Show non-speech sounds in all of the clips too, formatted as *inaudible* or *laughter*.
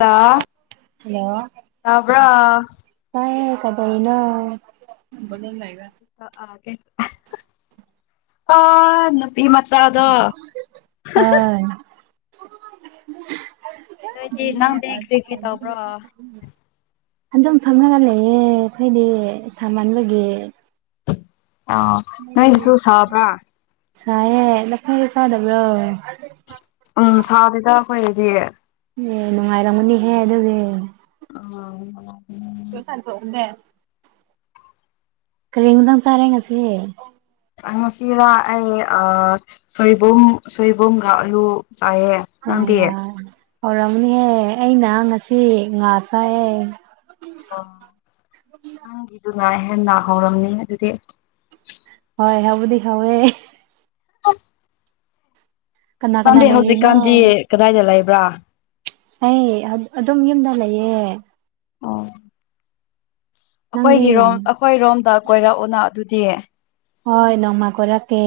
hello hello ꯇꯥꯕ꯭ꯔꯣ ꯀꯥꯏ ꯀꯥꯕꯔꯅ ꯦ ꯑ ꯇꯤ ꯃꯆꯥꯗꯣ ꯅꯣꯏꯗꯤ ꯅꯪꯗꯤ ꯀ꯭ꯔꯤ ꯀ꯭ꯔꯤ ꯇꯧꯕ꯭ꯔꯣ ꯅꯤ ꯑꯗꯨꯝ ꯐꯝꯅꯒ ꯂꯩꯌꯦ ꯑꯩꯈꯣꯏꯗꯤ ꯁꯥꯃꯟꯕꯒꯤ ꯑꯥ ꯅꯣꯏꯒꯤꯁꯨ ꯁꯥꯕ꯭ꯔꯥ ꯁꯥꯏꯌꯦꯦ ꯂꯐꯥꯏꯒ ꯆꯥꯗꯕ꯭ꯔꯣ ꯎꯝ ꯁꯥꯁꯤꯦꯗ ꯑꯩꯈꯣꯏꯗꯤ ꯑꯦ ꯅꯨꯡꯉꯥꯏꯔꯝꯒꯅꯤꯍꯦ ꯑꯗꯨꯗꯤ ꯑ ꯊ ꯇꯣꯗ ꯀꯔꯤꯗꯪ ꯆꯥꯔꯦ ꯉꯁꯤ ꯉꯁꯤꯔ ꯑꯩ ꯁꯣꯏꯕꯨꯝ ꯁꯣꯏꯕꯨꯝꯒ ꯑꯗꯨꯔꯨ ꯆꯥꯏꯌꯦ ꯑ ꯅꯪꯗꯤ ꯌꯥꯔ ꯍꯧꯔꯃꯅꯦꯍꯦ ꯑꯩꯅ ꯉꯁꯤ ꯉꯥ ꯆꯥꯛꯑꯦ ꯑꯣ ꯅꯪꯒꯤꯗꯨꯅꯍꯦ ꯂ ꯍꯧꯧꯔꯝꯅꯤ ꯑꯗꯨꯗꯤ ꯍꯣꯏ ꯍꯕꯨꯗꯤ ꯍꯧꯋꯦ ꯑ ꯀꯅꯥ ꯀꯅꯥ ꯀꯥꯟꯗꯤ ꯂꯩꯔꯤꯅꯣ ꯍꯧꯖꯤꯛꯀꯥꯟꯗꯤ ꯀꯗꯥꯏꯗ ꯂꯩꯕ꯭ꯔꯥ ꯍ ꯑꯗꯨꯝ ꯌꯨꯝꯗ ꯂꯩꯌꯦ ꯑ ꯅꯪꯗꯤ ꯑꯩꯈꯣꯏꯒꯤꯔꯣꯝ ꯑꯩꯈꯣꯏꯔꯣꯝꯗ ꯀꯣꯏꯔꯛꯎꯅ ꯑꯗꯨꯗꯤ ꯍꯣꯏ ꯅꯣꯡꯃ ꯀꯔꯛꯀꯦ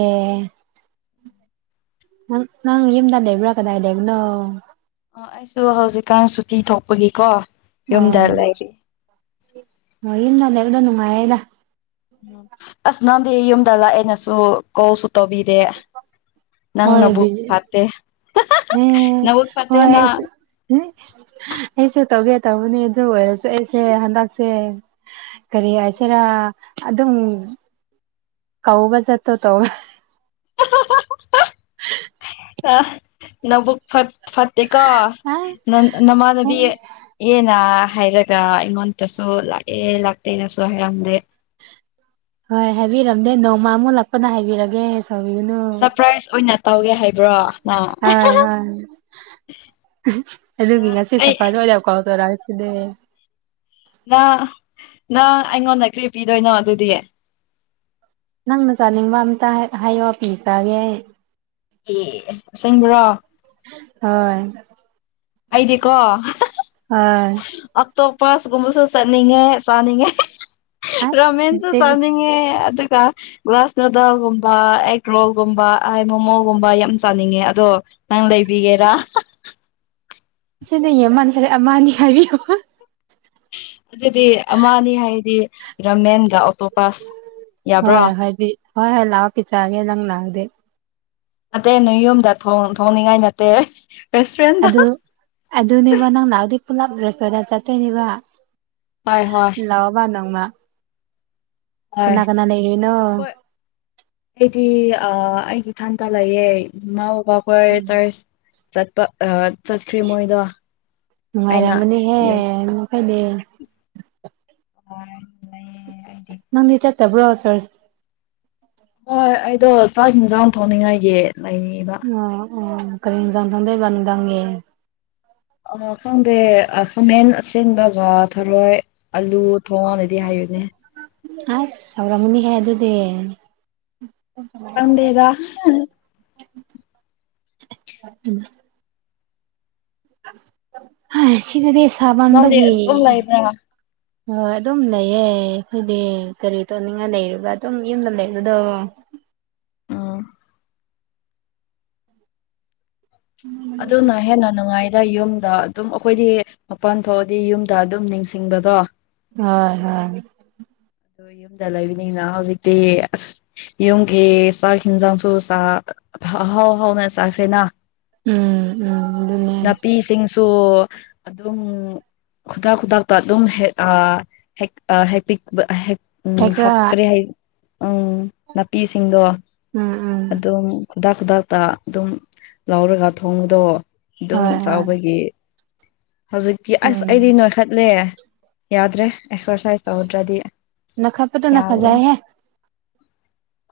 ꯅꯪ ꯅꯪ ꯌꯦꯃꯗ ꯗꯦꯕ꯭ꯔ ꯀꯗꯥ ꯗꯦꯕꯅꯣ ꯑꯩꯁꯨ ꯍꯧꯖꯤꯛꯀꯥꯟ ꯁꯨꯇꯤ ꯊꯣꯛꯄꯒꯤꯀꯣ ꯌꯨꯝꯗ ꯑꯣ ꯂꯩꯔꯤ ꯍꯣꯏ ꯌꯨꯝꯗ ꯂꯩꯕꯗꯣ ꯅꯨꯡꯉꯥꯏꯌꯦꯗ ꯎꯝ ꯑꯁ ꯅꯪꯗꯤ ꯌꯨꯝꯗ ꯂꯥꯛꯑꯦꯅꯁꯨ ꯀꯣꯜꯁꯨ ꯇꯧꯕꯤꯔꯦ ꯅꯪ ꯍꯣꯏ ꯅꯕꯨꯛ ꯕꯤꯖꯤ ꯐꯥꯇꯦ ꯑꯦ ꯅꯕꯨꯛ ꯍꯣꯏ ꯐꯥꯇꯦꯅ ꯑꯩꯁꯨ ꯑꯩꯁꯨ ꯇꯧꯒꯦ ꯇꯧꯕꯅꯤ ꯑꯗꯨ ꯑꯣꯏꯔꯁꯨ ꯑꯩꯁꯦ ꯍꯟꯗꯛꯁꯦ ꯀꯔꯤ ꯍꯥꯏꯁꯤꯔꯥ ꯑꯗꯨꯝ ꯀꯧꯕ ꯆꯠꯇꯣ ꯇꯧ *inaudible* ꯍ ꯑ ꯅꯛ ꯐ ꯐꯠꯇꯦꯀꯣ ꯅ ꯅꯃꯥꯟꯅꯕꯤ ꯌꯦꯅ ꯍꯥꯏꯔꯛꯦ ꯗꯥ ꯑꯩꯉꯣꯟꯗꯁꯨ ꯂꯥꯛꯑꯦ ꯂꯥꯛꯇꯦꯅꯁꯨ ꯍꯥꯏꯔꯝꯗꯦ ꯍꯣꯏ ꯍꯥꯏꯕꯤꯔꯝꯗꯦ ꯅꯣꯡꯃ ꯑꯃꯨꯛ ꯂꯥꯛꯄꯗ ꯍꯥꯏꯕꯤꯔꯒꯦ ꯁꯥꯎꯕꯤꯔꯅꯨ ꯁꯔꯄ꯭ꯔꯥꯏꯁ ꯑꯣꯏꯅ ꯇꯧꯒꯦ ꯍꯥꯏꯕ꯭ꯔꯣ ꯅꯪ ꯍꯣꯏ ꯍꯣꯏ ꯑꯗꯨꯒꯤ ꯅꯪ ꯉꯁꯤ ꯑꯩ ꯁꯄꯔꯁ ꯑꯣꯅ ꯀꯥꯜ ꯇꯧꯔꯛꯏꯖꯦ *unintelligible* ꯅꯪ ꯅꯪ ꯑꯩꯉꯣꯟꯗ ꯀ꯭ꯔꯤ ꯄꯤꯗꯣꯏꯅꯣ ꯑꯗꯨꯗꯤ ꯅꯪꯅ ꯆꯥꯅꯤꯡꯕ ꯑꯝꯇ ꯍꯥꯏꯌꯣ ꯄꯤ ꯆꯥꯒꯦ ꯑꯩ ꯑꯦ ꯁꯦꯡꯕ꯭ꯔꯣ ꯍꯣꯏ ꯑꯩꯗꯤꯀꯣ ꯍꯣꯏ ꯑꯇꯣꯞꯄꯁꯀꯨꯝꯕꯁꯨ ꯆꯠꯅꯤꯡꯉꯦ ꯆꯥꯅꯤꯡꯉꯦ ꯑꯁ ꯔꯃꯦꯟꯁꯨ ꯆꯅꯤꯡꯉꯦ ꯑꯗꯨꯒ ꯒꯥꯁ ꯅꯨꯗꯜꯒꯨꯝꯕ ꯑꯦꯛ ꯔꯣꯜꯒꯨꯝꯕ ꯃꯣꯃꯣꯒꯨꯝꯕ ꯌꯥꯝ ꯆꯥꯅꯤꯡꯉꯦ ꯑꯗꯣ ꯅꯪ ꯂꯩꯏꯕꯤꯒꯦꯔꯥ ꯁꯤꯗ ꯌꯃꯟꯈꯔꯦ ꯑꯃ ꯑꯅꯤ ꯍꯥꯏꯕꯤꯌꯨ ꯑꯗꯨꯗꯤ ꯑꯃ ꯑꯅꯤ ꯍꯥꯏꯔꯗꯤ ꯔꯃꯦꯟꯒ ꯑꯣꯇꯣꯞ ꯍꯣꯏ ꯍꯣꯏꯗꯤ ꯍꯣꯏ ꯍꯣꯏ ꯂꯥꯛꯑꯣ ꯄꯆꯒꯦ ꯅꯪ ꯂꯥꯛꯑꯗꯤ ꯑꯇꯩ ꯅꯣꯏ ꯌꯨꯝꯗ ꯊꯣꯡ ꯊꯣꯡꯅꯤꯡꯉꯥꯏ ꯅꯠꯇꯦ ꯔꯦꯁꯇꯨꯔꯦꯟꯗ ꯑꯗꯨ ꯑꯗꯨꯅꯦꯕ ꯅꯪ ꯑꯗꯨ ꯄꯨꯂꯞ ꯔꯦꯁꯇꯨꯔꯦꯟ ꯆꯠꯇꯣꯏꯅꯦꯕ ꯍꯣꯏ ꯍꯣꯏ ꯂꯥꯛꯑꯣꯕ ꯅꯣꯡꯃ ꯍꯣꯏ ꯀꯅ ꯀꯅ ꯂꯩꯔꯤꯅꯣ ꯍꯣꯏ ꯑꯩꯗꯤ ꯑꯥ ꯑꯩ ꯏꯊꯥꯟ ꯇ ꯂꯩꯌꯦ ꯃꯧ ꯑꯩꯈꯣꯏ ꯆꯔꯁ ꯆꯠꯄ ꯑ ꯆꯠꯈ꯭꯭ꯔꯦ ꯃꯣꯏꯗꯣ ꯑꯩꯅ ꯅꯨꯡꯉꯥꯏꯔꯝꯒꯅꯤꯍꯦ ꯌꯨꯝꯗ *unintelligible* ꯍꯣꯏ ꯅꯪꯗꯤ ꯆꯠꯇꯕ꯭ꯔꯣ ꯆꯔꯁ ꯍꯣꯏ ꯑꯩꯗꯣ ꯆꯥꯛ ꯌꯦꯟꯖꯥꯡ ꯊꯣꯡꯅꯤꯡꯉꯥꯏꯒꯤ ꯂꯩꯌꯦꯕ ꯑꯣ ꯑꯣ ꯀꯔꯤ ꯍꯤꯟꯖꯥꯡ ꯊꯣꯡꯗꯣꯏꯕ ꯅꯨꯡꯗꯥꯡꯒꯤ ꯑꯥ ꯈꯪꯗꯦ ꯈꯥꯃꯦꯟ ꯑꯁꯦꯡꯕꯒ ꯊꯔꯣꯏ ꯑꯂꯨ ꯊꯣꯡꯉꯅꯤ ꯑꯁ ꯁꯧꯔꯝꯅꯤ ꯍꯥꯏ ꯑꯗꯨꯗꯤ *inaudible* ꯈꯪꯗꯦꯗ ꯑꯁ ꯁꯤꯗꯗꯤ ꯅꯪꯗꯤ ꯁꯥꯕꯥꯟꯕꯒꯤ ꯑꯗꯨꯝ ꯂꯩꯕ꯭ꯔꯥ ꯍꯣꯏ ꯑꯗꯨꯝ ꯂꯩꯌꯦ ꯑꯩꯈꯣꯏꯗꯤ ꯀꯔꯤ ꯇꯧꯅꯤꯡꯉꯥꯏ ꯂꯩꯔꯤꯕꯔ ꯑꯗꯨꯝ ꯌꯨꯝꯗ ꯂꯩꯕꯗꯣ ꯑꯣ ꯑꯗꯨꯅ ꯍꯦꯟꯅ ꯅꯨꯡꯉꯥꯏ ꯑꯗ ꯌꯨꯝꯗ ꯑꯗꯨꯝ ꯑꯩꯈꯣꯏꯗꯤ ꯃꯄꯥꯟ ꯊꯣꯛꯑꯗꯤ ꯌꯨꯝꯗ ꯑꯗꯨꯝ ꯅꯤꯡꯁꯤꯡꯕꯗꯣ ꯍꯣꯏ ꯍꯣꯏ ꯑꯗ ꯌꯨꯝꯗ ꯂꯩꯕꯤꯅꯤꯅ ꯍꯧꯖꯤꯛꯇꯤ ꯑꯁ ꯌꯨꯝꯒꯤ ꯆꯥꯛ ꯌꯦꯟꯖꯥꯡꯁꯨ ꯆꯥ ꯍꯥꯎ ꯍꯥꯎꯅ ꯆꯥꯈꯔꯦꯅ ꯎꯝ ꯎꯝ ꯑꯗꯨꯅꯦ ꯅꯥꯄꯤꯁꯤꯡꯁꯨ ꯑꯗꯨꯝ ꯈꯨꯗꯛ ꯈꯨꯗꯛꯇ ꯑꯗꯨꯝ ꯍꯦꯛ ꯑ ꯍꯦꯛ ꯑ ꯍꯦꯛ ꯄꯤꯛ *unintelligible* ꯀꯩ ꯎꯝ ꯈꯔ ꯍꯥꯞꯀ꯭ꯔꯦ ꯍꯥꯏ ꯎꯝ ꯅꯥꯄꯤꯁꯤꯡꯗꯣ ꯎꯝ ꯎꯝ ꯑꯗꯨꯝ ꯈꯨꯗꯥꯛ ꯈꯨꯗꯥꯛꯇ ꯑꯗꯨꯝ ꯂꯧꯔꯒ ꯊꯣꯡꯕꯗꯣ ꯑꯗꯨꯝ ꯍꯣꯏ ꯍꯣꯏ ꯆꯥꯎꯕꯒꯤ ꯍꯧꯖꯤꯛꯇꯤ ꯑꯁ ꯑꯩꯗꯤ ꯎꯝ ꯅꯣ ꯈꯠꯂꯦ ꯌꯥꯗ꯭ꯔꯦ ꯑꯦꯛꯁꯔꯁꯥꯏꯁ ꯇꯧꯗ꯭ꯔꯗꯤ ꯅꯣꯏꯈꯠꯄꯗꯨꯅ ꯌꯥꯗ꯭ꯔꯦ ꯐꯖꯩꯍꯦ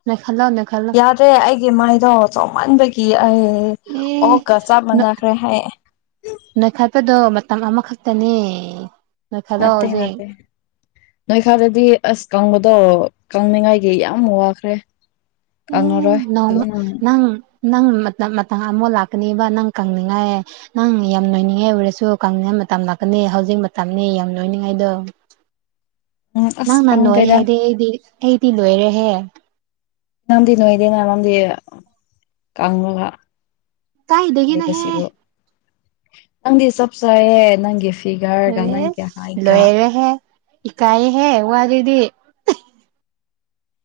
ꯅꯣꯏꯈꯠꯂꯣ ꯅꯣꯏꯈꯠꯂꯣ ꯅꯠꯇꯦ ꯑꯩꯒꯤ ꯃꯥꯏꯗꯣ ꯆꯥꯎꯃꯟꯕꯒꯤ ꯑꯩ ꯑꯦ ꯑꯣꯛꯀ ꯆꯞ ꯅꯣꯏ ꯃꯥꯟꯅꯈ꯭ꯔꯦ ꯍꯥꯏ ꯅꯣꯏꯈꯠꯄꯗꯣ ꯃꯇꯝ ꯑꯃꯈꯛꯇꯅꯦ ꯅꯣꯏꯈꯠꯂꯣ ꯅꯠꯇꯦ ꯍꯧꯖꯤꯛ ꯅꯠꯇꯦ ꯅꯣꯏꯈꯠꯂꯗꯤ ꯑꯁ ꯀꯪꯕꯗꯣ ꯀꯪꯅꯤꯡꯉꯥꯏꯒꯤ ꯌꯥꯝ ꯋꯥꯈ꯭ꯔꯦ ꯑꯦ ꯀꯪꯉꯔꯣꯏ ꯑꯗꯨ ꯅꯣꯡꯃ ꯎꯝ ꯅꯪ ꯅꯪ ꯃꯇꯝ ꯑꯃꯨꯛ ꯂꯥꯛꯀꯅꯦꯕ ꯅꯪ ꯀꯪꯅꯤꯡꯉꯥꯏ ꯅꯪ ꯌꯥꯝ ꯅꯣꯏꯅꯤꯡꯉꯥꯏ ꯑꯣꯏꯔꯁꯨ ꯀꯪꯅꯤꯉꯥꯏ ꯃꯇꯝ ꯂꯥꯛꯀꯅꯤ ꯍꯧꯖꯤꯛ ꯃꯇꯝꯅꯤ ꯌꯥꯝ ꯅꯣꯏꯅꯤꯡꯉꯥꯏꯗꯨ ꯎꯝ ꯑꯁ ꯅꯪꯅ ꯅꯣꯏ ꯈꯪꯗ꯭ꯔꯦꯗ ꯍꯥꯏꯗꯤ ꯑꯩꯗꯤ ꯑꯩꯗꯤ ꯂꯣꯏꯔꯦꯍꯦ ꯅꯪꯗꯤ ꯅꯣꯏꯗꯦꯅ ꯅꯪꯗꯤ ꯀꯪꯉꯒ ꯀꯥꯏꯗꯒꯤꯅꯣꯍꯦ ꯍꯥꯏꯕꯁꯤꯕꯨ ꯅꯪꯗꯤ ꯆꯞ ꯆꯥꯏꯌꯦ ꯅꯪꯒꯤ ꯐꯤ ꯑꯦ ꯂꯣꯏꯔꯦꯍꯦ ꯏꯀꯥꯏꯌꯦꯍꯦ ꯋꯥꯖꯤꯗꯤ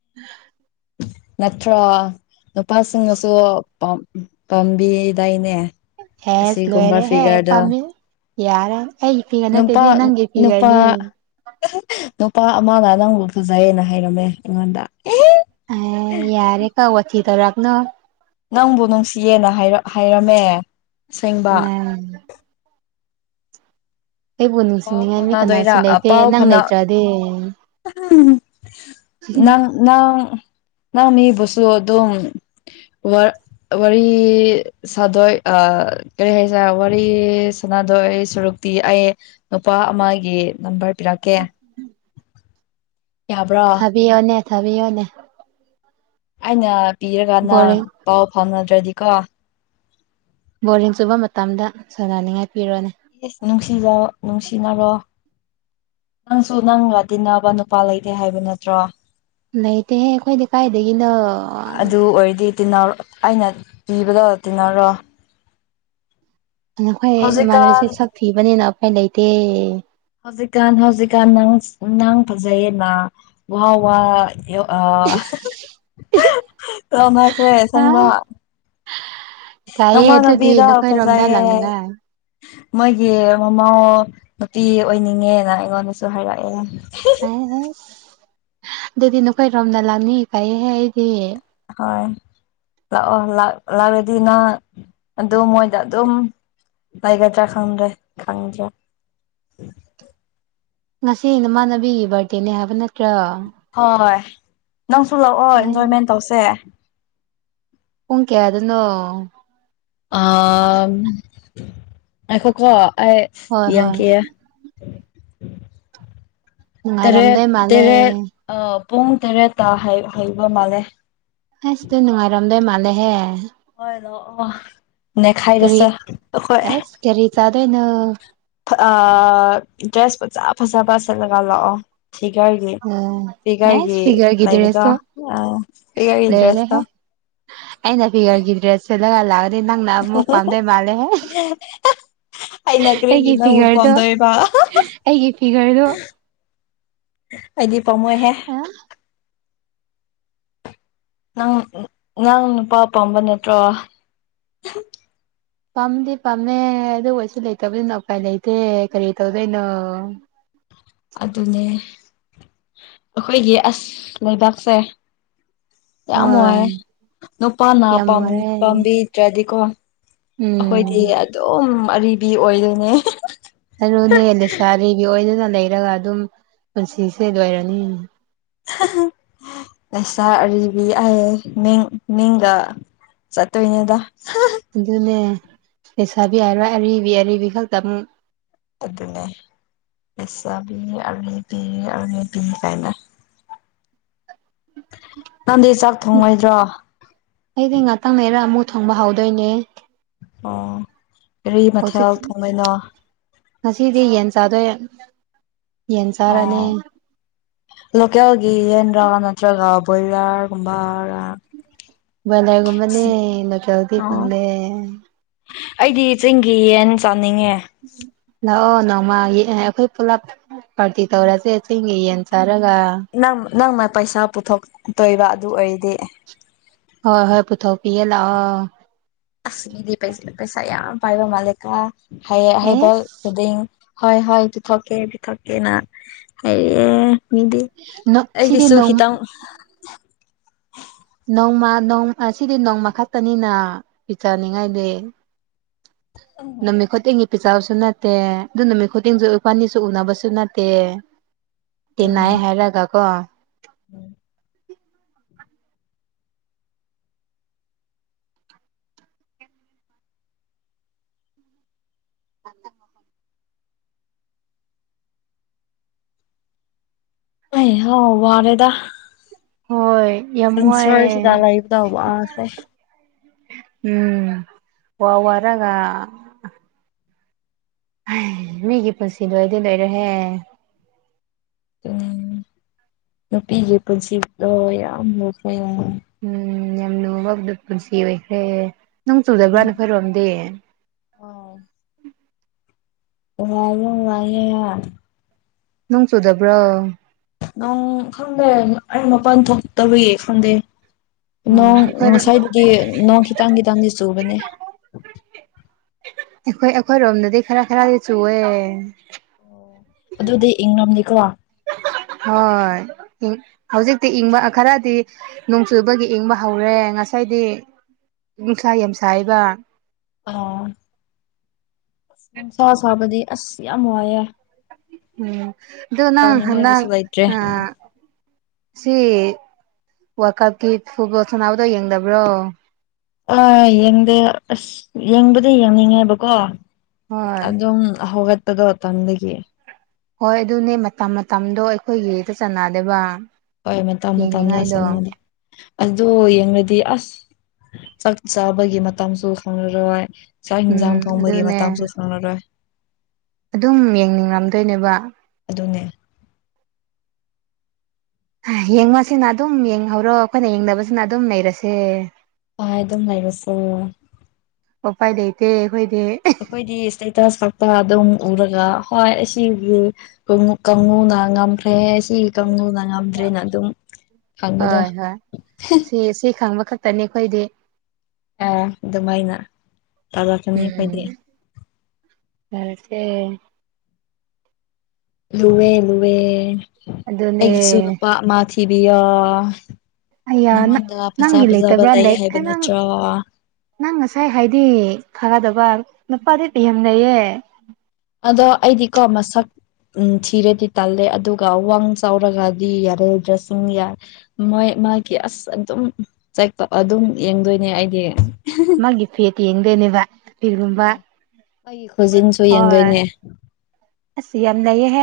*unintelligible* ꯅꯠꯇ꯭ꯔꯣ ꯅꯨꯄꯥꯁꯤꯡꯅꯁꯨ ꯄꯥꯝ ꯄꯥꯝꯕꯤꯗꯥꯏꯅꯦ ꯍꯦꯁ ꯑꯁꯤꯒꯨꯝꯕ ꯂꯋꯔꯦꯍꯦ ꯐꯤꯒꯔꯗꯣ ꯄꯝꯕꯤꯅꯤ ꯌꯥꯔꯦ ꯑꯩꯒꯤ ꯐꯤꯒꯔ ꯅꯨꯄꯥ ꯅꯠꯇꯦꯅꯦ ꯅꯪꯒꯤ ꯅꯨꯄꯥ ꯐꯤꯒꯔꯅꯤ ꯅꯨꯄꯥ ꯑꯃꯅ ꯅꯪꯕꯨ ꯐꯖꯩꯌꯦꯅ ꯍꯥꯏꯔꯝꯃꯦ ꯑꯩꯉꯣꯟꯗ ꯑꯦ ꯌꯥꯔꯦ ꯀꯣ ꯋꯥꯊꯤ ꯇꯧꯔꯛꯀꯅꯣ ꯅꯪꯕꯨ ꯅꯨꯡꯁꯤꯌꯦꯅ ꯍꯥꯏꯔꯛ ꯍꯥꯏꯔꯝꯃꯦ ꯑꯁꯦꯡꯕ ꯀꯅꯥ ꯑꯩꯕꯨ ꯄꯥꯎ ꯅꯨꯡꯁꯤꯅꯤꯡꯉꯥꯏ ꯃꯤ ꯐꯥꯎꯅꯥꯗꯣꯏꯔꯥ ꯀꯅꯥꯁꯨ ꯂꯩꯇꯦ ꯄꯥꯎ ꯅꯪ ꯐꯥꯎꯅꯥ ꯂꯩꯇ꯭ꯔꯗꯤ ꯅꯪ ꯅꯪ ꯅꯪ ꯃꯤꯕꯨꯁꯨ ꯑꯗꯨ ꯑꯗꯨ ꯋꯥꯔꯤ ꯁꯥꯗꯣꯏ ꯑ ꯀꯔꯤ ꯍꯥꯏꯁꯦ ꯋꯥꯔꯤ ꯁꯥꯟꯅꯗꯣꯏ ꯁꯨꯔꯨꯛꯇꯤ ꯑꯩ ꯅꯨꯄꯥ ꯑꯃꯒꯤ ꯅꯝꯕꯔ ꯄꯤꯔꯛꯀꯦ ꯌꯥꯕ꯭ꯔꯣ ꯊꯥꯕꯤꯌꯣꯅꯦ ꯊꯥꯕꯤꯌꯣꯅꯦ ꯑꯩꯅ ꯄꯤꯔꯀꯥꯟꯗ ꯕꯣꯔꯤꯡ ꯄꯥꯎ ꯐꯥꯎꯅꯗ꯭ꯔꯗꯤꯀꯣ ꯕꯣꯔꯤꯡ ꯆꯨꯕ ꯃꯇꯝꯗ ꯁꯥꯟꯅꯅꯤꯡꯉꯥꯏ ꯄꯤꯔꯣꯅꯦ ꯏꯁꯁ ꯅꯨꯡꯁꯤꯅꯧ ꯅꯨꯡꯁꯤꯅꯔꯣ ꯅꯪꯁꯨ ꯅꯪꯒ ꯇꯤꯟꯅꯕ ꯅꯨꯄꯥ ꯂꯩꯇꯦ ꯍꯥꯏꯕ ꯅꯠꯇ꯭ꯔꯣ ꯂꯩꯇꯦꯍꯦ ꯑꯩꯈꯣꯏꯗꯤ ꯀꯥꯏꯗꯒꯤꯅ ꯑꯗꯨ ꯑꯣꯏꯔꯗꯤ ꯇꯤꯟꯅꯔꯣ ꯑꯩꯅ ꯄꯤꯕꯗꯣ ꯇꯤꯟꯅꯔꯣ ꯅꯈꯣꯏ ꯍꯧꯖꯤꯛꯀꯥꯟ ꯏꯃꯥꯟꯅꯕꯤꯁꯦ ꯁꯛ ꯊꯤꯕꯅꯦꯅ ꯑꯩꯈꯣꯏ ꯂꯩꯇꯦ ꯍꯧꯖꯤꯛꯀꯥꯟ ꯍꯧꯖꯤꯛꯀꯥꯟ ꯅ ꯅꯪ ꯐꯖꯩꯌꯦꯅ ꯋꯥ ꯋꯥ ꯑ ꯁꯦ ꯑ ꯑꯁꯦꯡꯕ ꯏꯀꯥꯏꯌꯦ ꯑꯗꯨꯗꯤ ꯅꯃꯥꯟꯅꯕꯤꯔꯥ ꯅꯈꯣꯏꯔꯣꯝꯗ ꯐꯖꯩꯌꯦ ꯂꯥꯛꯅꯤꯡꯉꯥꯏ ꯃꯣꯏꯒꯤ ꯃꯃꯧ ꯅꯨꯄꯤ ꯑꯣꯏꯅꯤꯡꯉꯦꯅ ꯑꯩꯉꯣꯟꯗꯁꯨ ꯍꯥꯏꯔꯛꯑꯦ ꯑ ꯍꯩꯁ ꯑꯗꯨꯗꯤ ꯅꯈꯣꯏꯔꯣꯝꯗ ꯂꯥꯛꯅꯤ ꯐꯩꯌꯦꯍꯦ ꯑꯩꯗꯤ ꯍꯣꯏ ꯂꯥꯛꯑꯣ ꯂꯥꯛ ꯂꯥꯛꯑꯗꯤꯅꯪ ꯑꯗꯨꯝ ꯃꯣꯏꯗ ꯑꯗꯨꯝ ꯂꯩꯒꯗ꯭ꯔ ꯈꯪꯗ꯭ꯔꯦ ꯈꯪꯗ꯭ꯔꯦ ꯉꯁꯤ ꯅꯃꯥꯟꯅꯕꯤꯒꯤ ꯕꯥꯔꯗꯦꯅꯦ ꯍꯥꯏꯕ ꯅꯠꯇ꯭ꯔꯣ ꯍꯣꯏ ꯅꯪꯁꯨ ꯂꯥꯛꯑꯣ ꯏꯟꯖꯣꯏꯃꯦꯟ ꯇꯧꯁꯦ ꯄꯨꯡ ꯀꯌꯥꯗꯅꯣ ꯑ ꯉꯥꯏꯈꯣꯀꯣ ꯑꯩ ꯍꯣꯏ ꯍꯣꯏ ꯌꯦꯡꯒꯦ ꯇꯔꯦꯠ ꯅꯨꯡꯉꯥꯏꯔꯝꯗꯣꯏ ꯃꯥꯜꯂꯦ ꯇꯔꯦꯠ ꯑ ꯄꯨꯡ ꯇꯔꯦꯠꯇ ꯍꯩ ꯍꯩꯕ ꯃꯥꯜꯂꯦ ꯑꯁ ꯗꯨ ꯅꯨꯡꯉꯥꯏꯔꯝꯗꯣꯏ ꯃꯥꯜꯂꯦꯍꯦ ꯍꯣꯏ ꯂꯥꯛꯑꯣ ꯀꯔꯤ ꯅꯦꯈꯥꯏꯔꯁꯦ ꯑꯩꯈꯣꯏ ꯑꯦꯁ ꯀꯔꯤ ꯆꯥꯗꯣꯏꯅꯣ ꯐ ꯑ ꯗ꯭ꯔꯦꯁ ꯐꯖ ꯐꯖꯕ ꯁꯦꯠꯂꯒ ꯂꯥꯛꯑꯣ ꯐꯤꯒꯔꯒꯤ ꯑꯦꯁ ꯐꯤꯒꯔꯒꯤ ꯐꯤꯒꯔꯒꯤ ꯂꯩꯕꯗꯣ ꯗ꯭ꯔꯦꯁꯇꯣ ꯑ ꯐꯤꯒꯔꯒꯤ ꯗ꯭ꯔꯦꯁꯇꯣ ꯂꯣꯏꯔꯦꯍꯦ ꯑꯩꯅ ꯐꯤꯒꯔꯒꯤ ꯗ꯭ꯔꯦꯁ ꯁꯦꯠꯂꯒ ꯂꯥꯛꯑꯗꯤ ꯅꯪꯅ ꯑꯃꯨꯛ ꯄꯥꯝꯗꯣꯏ ꯃꯥꯜꯂꯦꯉꯣ ꯑꯩꯅ *unintelligible* ꯀꯔꯤꯒꯤ ꯑꯩꯒꯤ ꯅꯪꯕꯨ ꯐꯤꯒꯔꯗꯣ ꯄꯥꯝꯗꯣꯏꯕ ꯑꯩꯒꯤ ꯐꯤꯒꯔꯗꯣ ꯑꯩꯗꯤ ꯄꯥꯃꯣꯏꯍꯦ ꯑꯥ ꯅꯪ ꯅꯪ ꯅꯨꯄꯥ ꯄꯥꯝꯕ ꯅꯠꯇ꯭ꯔꯣ ꯄꯥꯝꯗꯤ ꯄꯥꯝꯃꯦ ꯑꯗꯨ ꯑꯣꯏꯁꯨ ꯂꯩꯇꯕꯅꯤꯅ ꯎꯄꯥꯏ ꯂꯩꯇꯦ ꯀꯔꯤ ꯇꯧꯗꯣꯏꯅꯣ ꯑꯗꯨꯅꯦ ꯑꯈꯣꯏꯒꯤ ꯑꯁ ꯂꯩꯕꯥꯛꯁꯦ ꯌꯥꯝ ꯋꯥꯏꯌꯦ ꯍꯣꯏ ꯅꯨꯄꯥꯅ ꯌꯥꯝ ꯄꯥꯝ ꯋꯥꯔꯦ ꯄꯥꯝꯕꯤꯗ꯭ꯔꯗꯤꯀꯣ ꯎꯝ ꯑꯩꯈꯣꯏꯗꯤ ꯑꯗꯨꯝ ꯑꯔꯤꯕ ꯑꯣꯏꯗꯣꯏꯅꯦ ꯑꯗꯨꯨꯅꯦ ꯂꯩꯁꯥ ꯑꯥꯔꯤꯕꯤ ꯑꯣꯏꯗꯨꯅ ꯂꯩꯔꯒ ꯑꯗꯨꯝ ꯄꯨꯟꯁꯤꯁꯦ ꯂꯣꯏꯔꯅꯤ *unintelligible* ꯂꯩꯁꯥ ꯑꯔꯤꯕꯤ ꯑꯩꯌꯦ ꯃꯤꯡ ꯃꯤꯡꯒ ꯆꯠꯇꯣꯏꯅꯦꯗ *unintelligible* ꯑꯗꯨꯅꯦ ꯂꯩꯩꯁꯥꯕꯤ ꯍꯥꯏꯔꯣꯏ ꯑꯔꯤꯕꯤ ꯑꯔꯤꯕꯤ ꯈꯛꯇꯪ ꯑꯗꯨꯅꯦ ꯂꯩꯁꯥꯕꯤ ꯑꯔꯤꯕꯤ ꯑꯔꯤꯕꯤ ꯀꯥꯏꯅ ꯅꯪꯗꯤ ꯆꯥꯛ ꯊꯣꯡꯉꯣꯏꯗ꯭ꯔꯣ ꯑꯩꯗꯤ ꯉꯥꯛꯇꯪ ꯂꯩꯔ ꯑꯃꯨꯛ ꯊꯣꯡꯕ ꯍꯧꯗꯣꯏꯅꯦ ꯑꯣ ꯀꯔꯤ ꯍꯧꯖꯤꯛ ꯃꯥꯊꯦꯜ ꯊꯣꯡꯗꯣꯏꯅꯣ ꯉꯁꯤꯗꯤ ꯌꯦꯟ ꯆꯥꯗꯣꯏ ꯌꯦꯟ ꯆꯥꯔꯅꯤ ꯑꯣ ꯂꯣꯀꯦꯜꯒꯤ ꯌꯦꯟꯔꯥ ꯅꯠꯇ꯭ꯔꯒ ꯕꯣꯏꯂꯔꯒꯨꯝꯕ ꯔꯥ ꯕꯣꯏꯂꯔꯒꯨꯝꯕꯅꯦ ꯂꯣꯀꯦꯜꯗꯤ ꯑꯣ ꯐꯪꯗꯦ ꯑꯩꯗꯤ ꯆꯤꯡꯒꯤ ꯌꯦꯟ ꯆꯥꯅꯤꯡꯉꯦ ꯂꯥꯛꯑꯣ ꯅꯣꯡꯃ ꯌꯦꯑꯦ ꯑꯩꯈꯣꯏ ꯄꯨꯂꯞ ꯄꯥꯔꯇꯤ ꯇꯧꯔꯁꯦ ꯆꯤꯡꯒꯤ ꯌꯦꯟ ꯆꯥꯔꯒ ꯅꯪ ꯅꯪꯅ ꯄꯩꯁꯥ ꯄꯨꯊꯣꯛꯇꯣꯏꯔ ꯑꯗꯨ ꯑꯣꯏꯔꯗꯤ ꯍꯣꯏ ꯍꯣꯏ ꯄꯨꯊꯣꯛꯄꯤꯒꯦ ꯂꯥꯛꯑꯣ ꯑꯁ ꯃꯤꯗꯤ ꯄꯩꯁꯥ ꯄꯩꯁꯥ ꯌꯥꯝ ꯄꯥꯏꯕ ꯃꯥꯜꯂꯦꯀꯣ ꯍꯌꯦꯡ ꯍꯩꯗ ꯑꯦꯁ ꯈꯨꯗꯤꯡ ꯍꯣꯏ ꯍꯣꯏ ꯄꯤꯊꯣꯛꯀꯦ ꯄꯤꯊꯣꯛꯀꯦꯅ ꯍꯥꯏꯔꯛꯑꯦ ꯃꯤꯗꯤ ꯁꯤꯗꯤ ꯑꯩꯒꯤꯁꯨ ꯅꯣꯡ ꯈꯤꯇꯪ ꯅꯣꯡꯃ ꯅꯣꯡꯃ ꯑꯁꯤꯗꯤ ꯅꯣꯡꯃꯥ ꯈꯛꯇꯅꯤꯅ ꯄꯤꯖꯅꯤꯡꯉꯥꯏꯗꯤ ꯅꯨꯃꯤꯠ ꯈꯨꯗꯤꯡꯒꯤ ꯄꯤꯖꯕꯁꯨ ꯅꯠꯇꯦ ꯑꯗꯨ ꯅꯨꯃꯤꯠ ꯈꯨꯗꯤꯡꯁꯨ ꯏꯕꯥꯅꯤꯁꯨ ꯎꯅꯕꯁꯨ ꯅꯠꯇꯦ ꯇꯤꯟꯅꯩ ꯍꯥꯏꯔꯒ ꯀꯣ ꯎꯝ *inaudible* ꯎꯏ ꯍꯥꯎ ꯋꯥꯔꯦꯗ ꯍꯣꯏ ꯌꯥꯝ ꯋꯥꯏꯌꯦ ꯁꯪꯁꯥꯔꯁꯤꯗ ꯂꯩꯕꯗ ꯋꯥꯈ꯭ꯔꯦ ꯎꯝ ꯋꯥ ꯋꯥꯔꯒ ꯃꯤꯒꯤ ꯄꯨꯟꯁꯤ ꯂꯣꯏꯗꯤ ꯂꯣꯏꯔꯣꯏꯍꯦ ꯎꯝ ꯅꯨꯄꯤꯒꯤ ꯄꯨꯟꯁꯤꯗꯣ ꯌꯥꯝ ꯂꯨꯈꯔꯦ *unintelligible* ꯎꯝ ꯌꯥꯝ ꯂꯨꯕ ꯄꯨꯟꯁꯤ ꯑꯣꯏꯈ꯭ꯔꯦ ꯅꯣꯡ ꯆꯨꯗꯕꯔ ꯌꯥꯝ ꯅꯈꯣꯏꯔꯣꯝꯗꯤ *unintelligible* ꯅꯨꯉꯥꯏꯍꯦ ꯅꯣꯡ ꯆꯨꯗꯕ꯭ꯔꯣ ꯅꯣꯡ ꯈꯪꯗꯦ ꯑꯩ ꯃꯄꯥꯜ ꯊꯣꯛꯇꯕꯒꯤ ꯈꯪꯗꯦ ꯑꯣ ꯅꯣꯡ ꯑꯩꯈꯣꯏ ꯉꯁꯥꯏꯕꯨꯗꯤ ꯅꯣꯡ ꯈꯤꯇꯪ ꯈꯤꯇꯪꯗꯤ ꯆꯨꯕꯅꯦ ꯑꯩꯈꯣꯏ ꯑꯩꯈꯣꯏꯔꯣꯝꯗꯗꯤ ꯈꯔ ꯈꯔꯗꯤ ꯆꯨꯏꯌꯦ ꯑꯗꯨꯗꯤ ꯏꯪꯂꯝꯅꯤꯀꯣ ꯍꯣꯏ ꯍꯧꯖꯤꯛꯇꯤ ꯏꯪꯕ ꯈꯔꯗꯤ ꯅꯣꯡ ꯆꯨꯕꯒꯤ ꯏꯪꯕ ꯍꯧꯔꯦ ꯉꯁꯥꯏꯗꯤ ꯅꯨꯡꯁꯥ ꯌꯥꯝ ꯁꯥꯌꯦꯕ ꯑꯥ ꯅꯨꯡꯁꯥ ꯁꯥꯕꯗꯤ ꯑꯁ ꯌꯥꯝ ꯋꯥꯏꯑꯦ ꯎꯝ ꯑꯗꯨ ꯍꯟꯗꯛ ꯂꯩꯇ꯭ꯔꯦ ꯑ ꯁꯤ ꯋꯥꯔꯜ ꯀꯞꯀꯤ ꯐꯨꯠꯕꯣꯜ ꯁꯥꯟꯅꯕꯗꯣ ꯌꯦꯡꯗꯕ꯭ꯔꯣ ꯑꯥ ꯌꯦꯡꯗꯦ ꯑꯁ ꯌꯦꯡꯕꯗꯤ ꯌꯦꯡꯅꯤꯡꯉꯦꯕꯀꯣ ꯍꯣꯏ ꯑꯗꯨꯝ ꯍꯧꯒꯛꯄꯗꯣ ꯇꯟꯕꯒꯤ ꯍꯣꯏ ꯑꯗꯨꯅꯦ ꯃꯇꯝ ꯃꯇꯝꯗꯣ ꯑꯩꯈꯣꯏꯒꯤꯗꯤ ꯆꯥꯟꯅꯗꯕ ꯀꯩ ꯃꯇꯝ - ꯃꯇꯝꯅꯣ ꯑꯗꯨ ꯌꯦꯡꯂꯗꯤ ꯑꯁ ꯆꯥꯛ ꯆꯥꯕꯒꯤ ꯃꯇꯝꯁꯨ ꯈꯪꯂꯔꯣꯏ ꯆꯥꯛ ꯌꯦꯟꯖꯥꯡ ꯎꯝ ꯊꯣꯡꯕꯒꯤ ꯑꯗꯨꯅꯦ ꯃꯇꯝꯁꯨ ꯐꯪꯂꯔꯣꯏ ꯑꯗꯨꯝ ꯌꯦꯡꯅꯤꯡ ꯂꯝꯗꯣꯏꯅꯦꯕ ꯑꯗꯨꯅꯦ ꯌꯦꯡꯕꯁꯤꯅ ꯑꯗꯨꯝ ꯌꯦꯡꯍꯧꯔꯣ ꯑꯩꯈꯣꯏꯅ ꯌꯦꯡꯗꯕꯁꯤꯅ ꯑꯗꯨꯝ ꯂꯩꯔꯁꯦ ꯍꯣꯏ ꯑꯗꯨꯝ ꯂꯩꯔꯁꯦ ꯎꯄꯥꯏ ꯂꯩꯇꯦ ꯑꯩꯈꯣꯏꯗꯤ ꯑꯩꯈꯣꯏꯗꯤ ꯏꯁꯇꯦꯇꯁ ꯈꯛꯇ ꯑꯗꯨꯝ ꯎꯔꯒ ꯍꯣꯏ ꯑꯁꯤꯒꯤ ꯀꯉ ꯀꯉꯨ ꯉꯝ ꯃꯦꯁꯤ ꯀꯥꯡꯕꯨꯅ ꯉꯝꯗ꯭ꯔꯦꯅ ꯑꯗꯨꯝ ꯈꯪꯕꯗꯣ ꯃꯦꯁꯤ ꯈꯪꯕ ꯈꯛ ꯇꯅꯤ ꯑꯩꯈꯣꯏꯗꯤ ꯑꯦ ꯑꯗꯨꯃꯥꯏꯅ ꯇꯧꯔꯛꯀꯅꯤ ꯑꯈꯣꯏꯗꯤ ꯌꯔꯁꯦ ꯂꯨꯑꯦ ꯂꯨꯑꯦ ꯑꯗꯨꯅꯦ ꯑꯩꯒꯤꯁꯨ ꯅꯨꯄꯥ ꯑꯃ ꯊꯤꯕꯤꯌꯣ ꯑꯌꯥ ꯅꯪ ꯅꯪꯉꯣꯟꯗ ꯐꯖ ꯅꯪꯒꯤ ꯐꯖꯕ ꯂꯩꯇꯕ꯭ꯔꯥ ꯂꯩ ꯍꯥꯏꯕ ꯅꯪ ꯅꯠꯇ꯭ꯔꯣ ꯅꯪ ꯉꯁꯥꯏ ꯍꯥꯏꯗꯤ ꯈꯪꯒꯗꯕ ꯅꯨꯄꯥꯗꯤ ꯌꯥꯝ ꯂꯩꯩꯌꯦ ꯑꯗꯣ ꯑꯩꯗꯤꯀꯣ ꯃꯁꯛ ꯎꯝ ꯊꯤꯔꯗꯤ ꯇꯥꯜꯂꯦ ꯑꯗꯨꯒ ꯋꯥꯡ ꯆꯥꯎꯔꯒꯗꯤ ꯌꯔꯣꯏꯗꯔꯥ ꯁꯨꯡꯌꯥ ꯃꯣꯏ ꯃꯥꯒꯤ ꯑꯁ ꯑꯗꯨꯝ ꯆꯛꯄ ꯑꯗꯨꯝ ꯌꯦꯡꯗꯣꯏꯅꯦ ꯑꯩꯗꯤ ꯃꯥꯒꯤ ꯐꯦꯠ ꯌꯦꯡꯗꯣꯏꯅꯦꯕ ꯐꯤꯒꯨꯝꯕ ꯑꯩꯒꯤ ꯈꯨꯖꯤꯟꯁꯨ ꯍꯣꯏ ꯍꫭꯏ ꯌꯦꯡꯗꯣꯏꯅꯦ ꯑꯁ ꯌꯥꯝ ꯅꯩꯌꯦꯍꯦ